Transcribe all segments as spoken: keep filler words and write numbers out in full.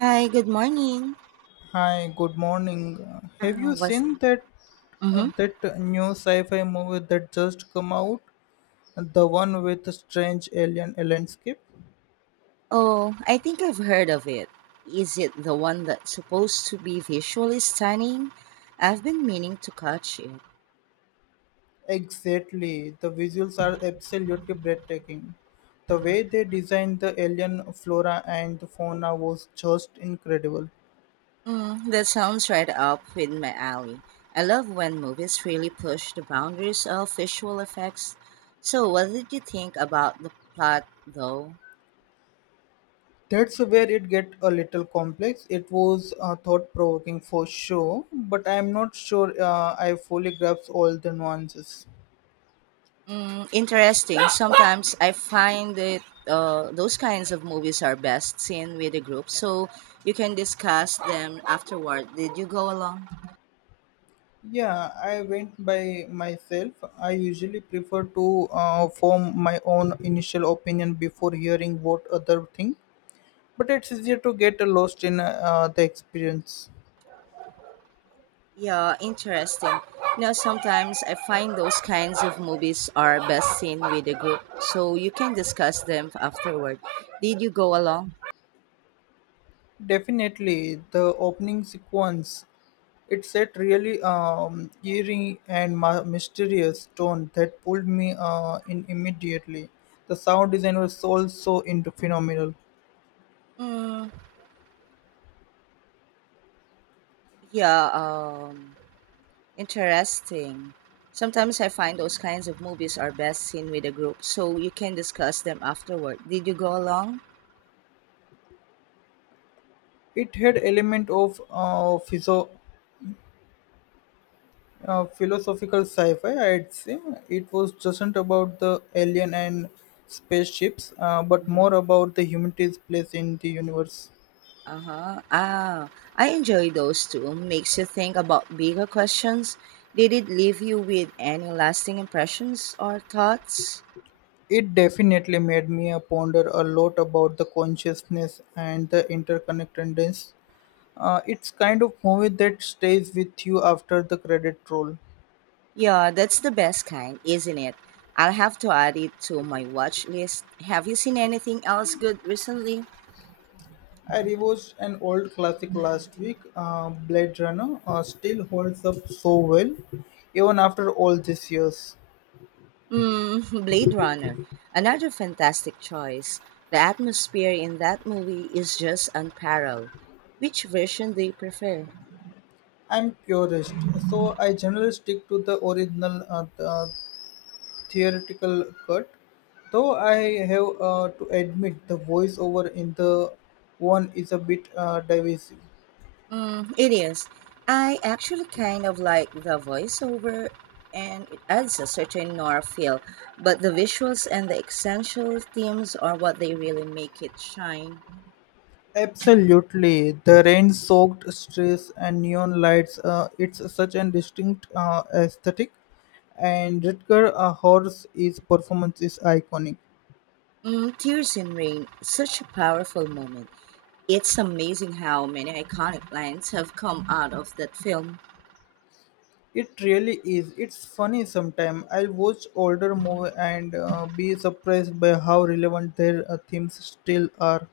Hi, good morning. Hi, good morning. Uh, Have Uh, you was seen that uh, mm-hmm. that new sci-fi movie that just come out? The one with the strange alien landscape? Oh, I think I've heard of it. Is it the one that's supposed to be visually stunning? I've been meaning to catch it. Exactly. The visuals are absolutely breathtaking. The way they designed the alien flora and the fauna was just incredible. Mm, that sounds right up in my alley. I love when movies really push the boundaries of visual effects. So, what did you think about the plot, though? That's where it get a little complex. It was uh, thought-provoking for sure, but I'm not sure uh, I fully grasp all the nuances. Mm, interesting. Sometimes I find that uh, those kinds of movies are best seen with a group, so you can discuss them afterward. Did you go along? Yeah, I went by myself. I usually prefer to uh, form my own initial opinion before hearing what other think, but it's easier to get lost in uh, the experience. Yeah, interesting. You know, sometimes I find those kinds of movies are best seen with a group, so you can discuss them afterward. Did you go along? Definitely, the opening sequence it set really um, eerie and ma- mysterious tone that pulled me uh, in immediately. The sound design was also into phenomenal. Mm, yeah. Um, Interesting. Sometimes I find those kinds of movies are best seen with a group so you can discuss them afterward. Did you go along? It had element of uh, uh, philosophical sci-fi, I'd say it was just about the alien and spaceships, uh, but Uh-huh. more about the humanity's place in the universe. Uh-huh. Ah, I enjoy those too. Makes you think about bigger questions. Did it leave you with any lasting impressions or thoughts? It definitely made me uh, ponder a lot about the consciousness and the interconnectedness. Uh, it's kind of movie that stays with you after the credit roll. Yeah, that's the best kind, isn't it? I'll have to add it to my watch list. Have you seen anything else good recently? I rewatched an old classic last week, uh, Blade Runner. Uh, still holds up so well, even after all these years. Mm, Blade Runner. Another fantastic choice. The atmosphere in that movie is just unparalleled. Which version do you prefer? I'm purist, so I generally stick to the original uh, th- uh, theoretical cut. Though I have uh, to admit the voiceover in the one is a bit uh, divisive. Mm, it is. I actually kind of like the voiceover, and it adds a certain noir feel, but the visuals and the essential themes are what they really make it shine. Absolutely, the rain-soaked streets and neon lights. Uh, it's such a distinct uh, aesthetic, and Rutger uh, Horse is performance is iconic. Mm, Tears in Rain, such a powerful moment. It's amazing how many iconic lines have come out of that film. It really is. It's funny sometimes. I'll watch older movie and uh, be surprised by how relevant their uh, themes still are.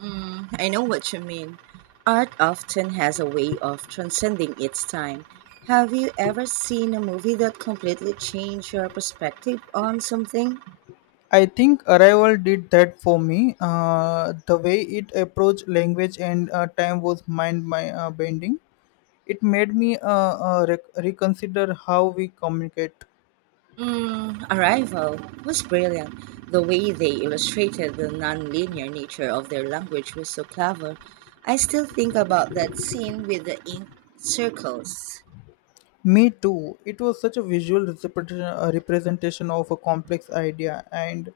Mm, I know what you mean. Art often has a way of transcending its time. Have you ever seen a movie that completely changed your perspective on something? I think Arrival did that for me. Uh, the way it approached language and uh, time was mind my uh, bending. It made me uh, uh, rec- reconsider how we communicate. Mm, Arrival was brilliant. The way they illustrated the non-linear nature of their language was so clever. I still think about that scene with the ink circles. Me too. It was such a visual representation uh, representation of a complex idea, and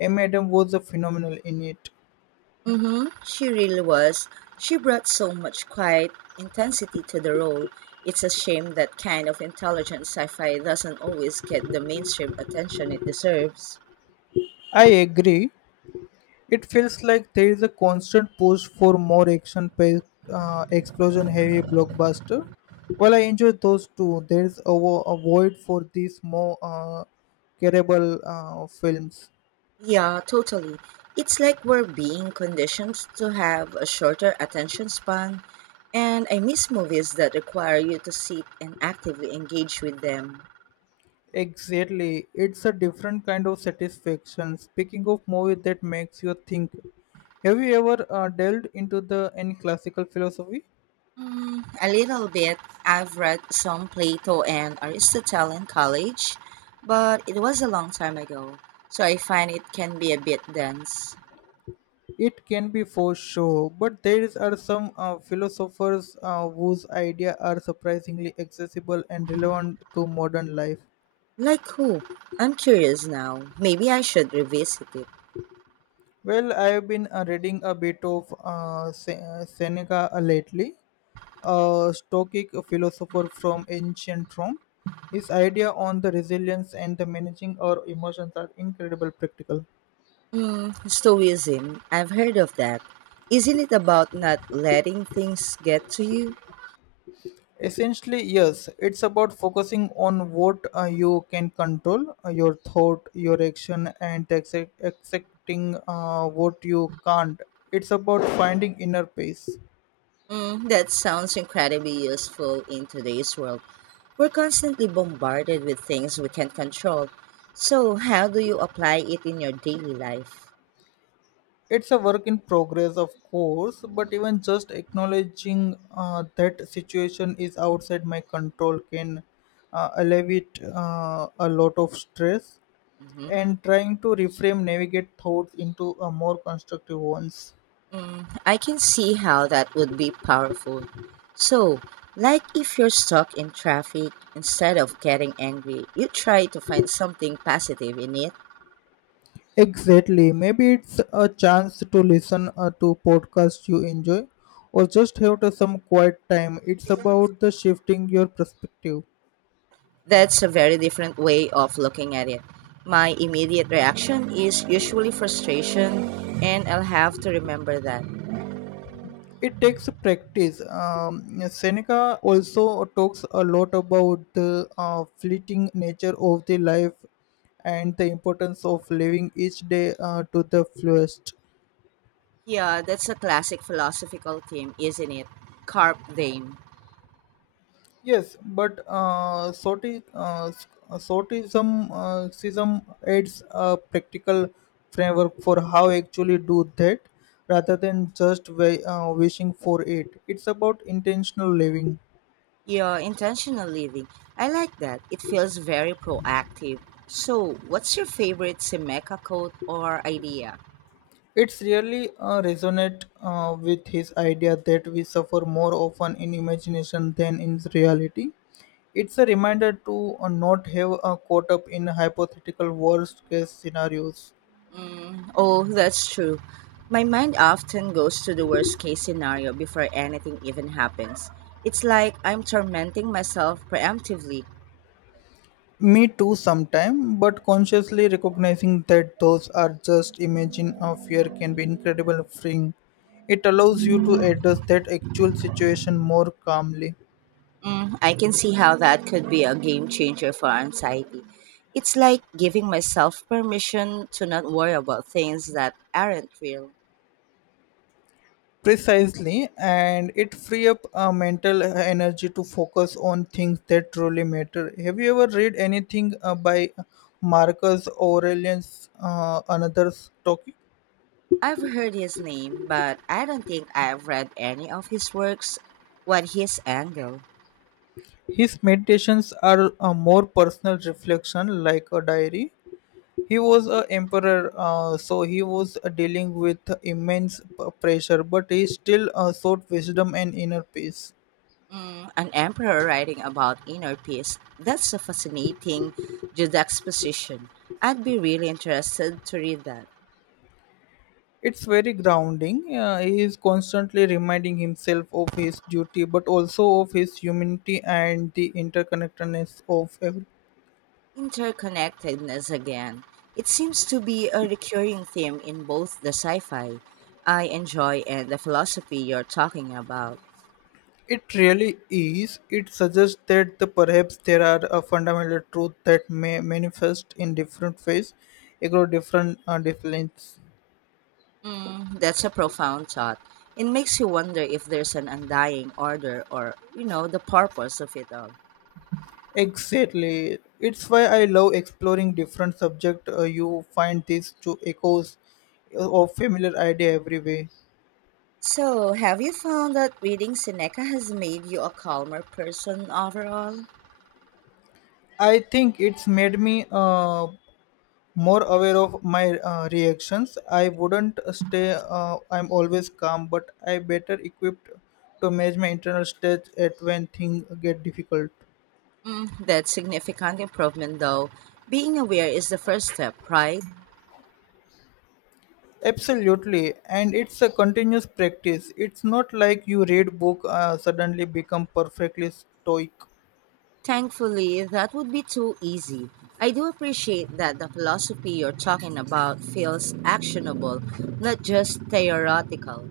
M. Adam was a phenomenal in it. Hmm. She really was. She brought so much quiet intensity to the role. It's a shame that kind of intelligent sci fi doesn't always get the mainstream attention it deserves. I agree. It feels like there is a constant push for more action packed, uh, explosion heavy blockbuster. While I enjoy those two, there is a, vo- a void for these more uh, carable uh, films. Yeah, totally. It's like we're being conditioned to have a shorter attention span, and I miss movies that require you to sit and actively engage with them. Exactly, it's a different kind of satisfaction. Speaking of movie that makes you think, have you ever uh, delved into the any classical philosophy? Mm, a little bit. I've read some Plato and Aristotle in college, but it was a long time ago, so I find it can be a bit dense. It can be for sure, but there is- are some uh, philosophers uh, whose ideas are surprisingly accessible and relevant to modern life. Like who? I'm curious now. Maybe I should revisit it. Well, I have been uh, reading a bit of uh, Se- uh, Seneca uh, lately, a Stoic philosopher from ancient Rome. His idea on the resilience and the managing our emotions are incredible practical. Mm, Stoicism. I've heard of that. Isn't it about not letting things get to you? Essentially, yes, it's about focusing on what uh, you can control, uh, your thought, your action, and accept accepting uh, what you can't. It's about finding inner peace. Mm, that sounds incredibly useful in today's world. We're constantly bombarded with things we can't control. So, how do you apply it in your daily life? It's a work in progress, of course, but even just acknowledging uh, that situation is outside my control can uh, alleviate uh, a lot of stress, Mhm. and trying to reframe navigate thoughts into a more constructive ones. Mm, I can see how that would be powerful. So, like if you're stuck in traffic, instead of getting angry, you try to find something positive in it. Exactly. Maybe it's a chance to listen uh, to podcasts you enjoy or just have to some quiet time. It's about the shifting your perspective. That's a very different way of looking at it. My immediate reaction is usually frustration, and I'll have to remember that. It takes practice. Um, Seneca also talks a lot about the uh, fleeting nature of the life and the importance of living each day uh, to the fullest. Yeah, that's a classic philosophical theme, isn't it? Carp diem. Yes, but uh, sorti- uh, s- uh, sortism uh, sism adds a practical framework for how actually do that, rather than just wa- uh, wishing for it. It's about intentional living. Yeah, intentional living. I like that. It feels very proactive. So, what's your favorite Semeca quote or idea? It's really uh, resonate uh, with his idea that we suffer more often in imagination than in reality. It's a reminder to uh, not have uh, caught up in hypothetical worst case scenarios. Mm, oh, that's true. My mind often goes to the worst case scenario before anything even happens. It's like I'm tormenting myself preemptively. Me too sometime, but consciously recognizing that those are just imagine of fear can be incredible freeing. It allows you to address that actual situation more calmly. Mm, I can see how that could be a game changer for anxiety. It's like giving myself permission to not worry about things that aren't real. Precisely, and it free up uh, mental energy to focus on things that truly matter. Have you ever read anything uh, by Marcus Aurelius, uh, another's talking? I've heard his name, but I don't think I've read any of his works. What his angle? His meditations are a more personal reflection like a diary. He was a emperor, uh, so he was uh, dealing with immense p- pressure, but he still uh, sought wisdom and inner peace. Mm, an emperor writing about inner peace. That's a fascinating juxtaposition. I'd be really interested to read that. It's very grounding. Uh, he is constantly reminding himself of his duty, but also of his humanity and the interconnectedness of everything. Interconnectedness again. It seems to be a recurring theme in both the sci fi I enjoy and the philosophy you're talking about. It really is. It suggests that, the, perhaps there are a fundamental truth that may manifest in different ways across different uh, disciplines. Mm, that's a profound thought. It makes you wonder if there's an undying order or, you know, the purpose of it all. Exactly. It's why I love exploring different subjects. Uh, you find these two echoes uh, of familiar idea everywhere. So, have you found that reading Seneca has made you a calmer person overall? I think it's made me uh, more aware of my uh, reactions. I wouldn't stay. Uh, I'm always calm, but I better equipped to manage my internal state at when things get difficult. Mm, that's significant improvement, though. Being aware is the first step, right? Absolutely, and it's a continuous practice. It's not like you read book uh, suddenly become perfectly stoic. Thankfully, that would be too easy. I do appreciate that the philosophy you're talking about feels actionable, not just theoretical.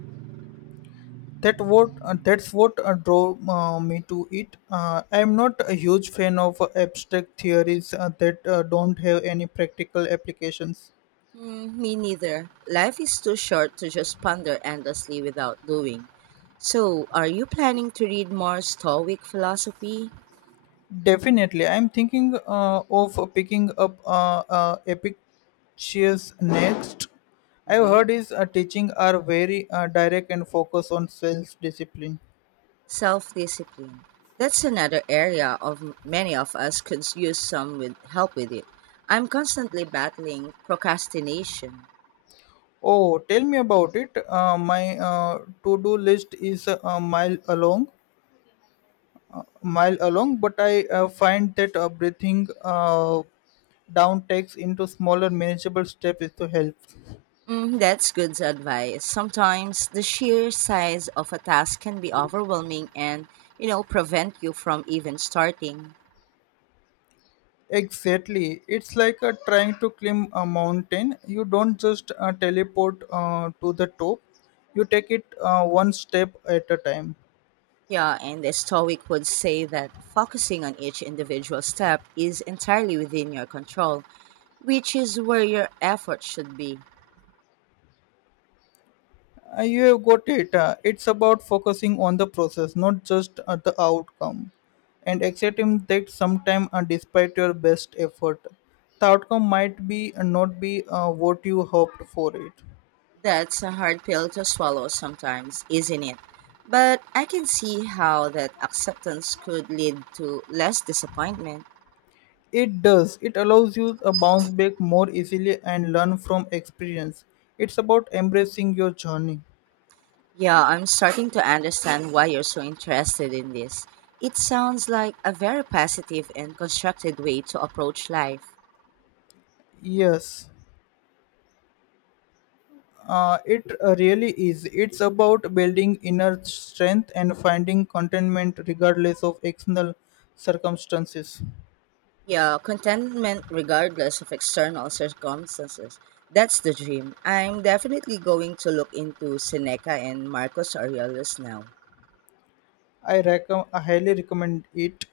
That what uh, that's what uh, drove uh, me to it. Uh, I am not a huge fan of uh, abstract theories uh, that uh, don't have any practical applications. Hmm, me neither. Life is too short to just ponder endlessly without doing. So, are you planning to read more Stoic philosophy? Definitely, I am thinking uh, of picking up uh, uh, Epictetus next. I've Mhm. heard his uh, teaching are very uh, direct and focus on self discipline. Self-discipline. That's another area of m- many of us could use some with help with it. I'm constantly battling procrastination. Oh, tell me about it. Uh, my uh, to do list is uh, a mile along. Mile along, but I uh, find that uh, breathing uh, down takes into smaller, manageable steps is to help. Mm, that's good advice. Sometimes the sheer size of a task can be overwhelming and, you know, prevent you from even starting. Exactly, it's like uh, trying to climb a mountain. You don't just uh, teleport uh, to the top; you take it uh, one step at a time. Yeah, and the Stoic would say that focusing on each individual step is entirely within your control, which is where your effort should be. Uh, you have got it. Uh, it's about focusing on the process, not just at the outcome, and accepting that sometime, uh, despite your best effort, the outcome might be uh, not be uh, what you hoped for it. That's a hard pill to swallow sometimes, isn't it? But I can see how that acceptance could lead to less disappointment. It does. It allows you a bounce back more easily and learn from experience. It's about embracing your journey. Yeah, I'm starting to understand why you're so interested in this. It sounds like a very positive and constructive way to approach life. Yes. Uh, it uh, really is. It's about building inner strength and finding contentment regardless of external circumstances. Yeah, contentment regardless of external circumstances. That's the dream. I'm definitely going to look into Seneca and Marcus Aurelius now. I, recom- I highly recommend it.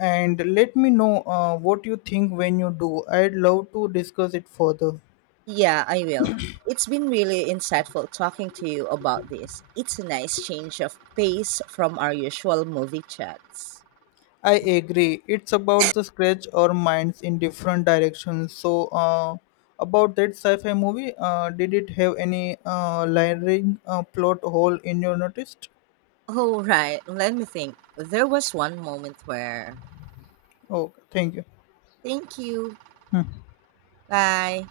And let me know uh, what you think when you do. I'd love to discuss it further. Yeah, I will. It's been really insightful talking to you about this. It's a nice change of pace from our usual movie chats. I agree. It's about the scratch our minds in different directions. So, uh, about that sci-fi movie, uh, did it have any uh, layering uh, plot hole in your noticed? Oh, right. Let me think. There was one moment where, Okay, thank you. thank you, bye.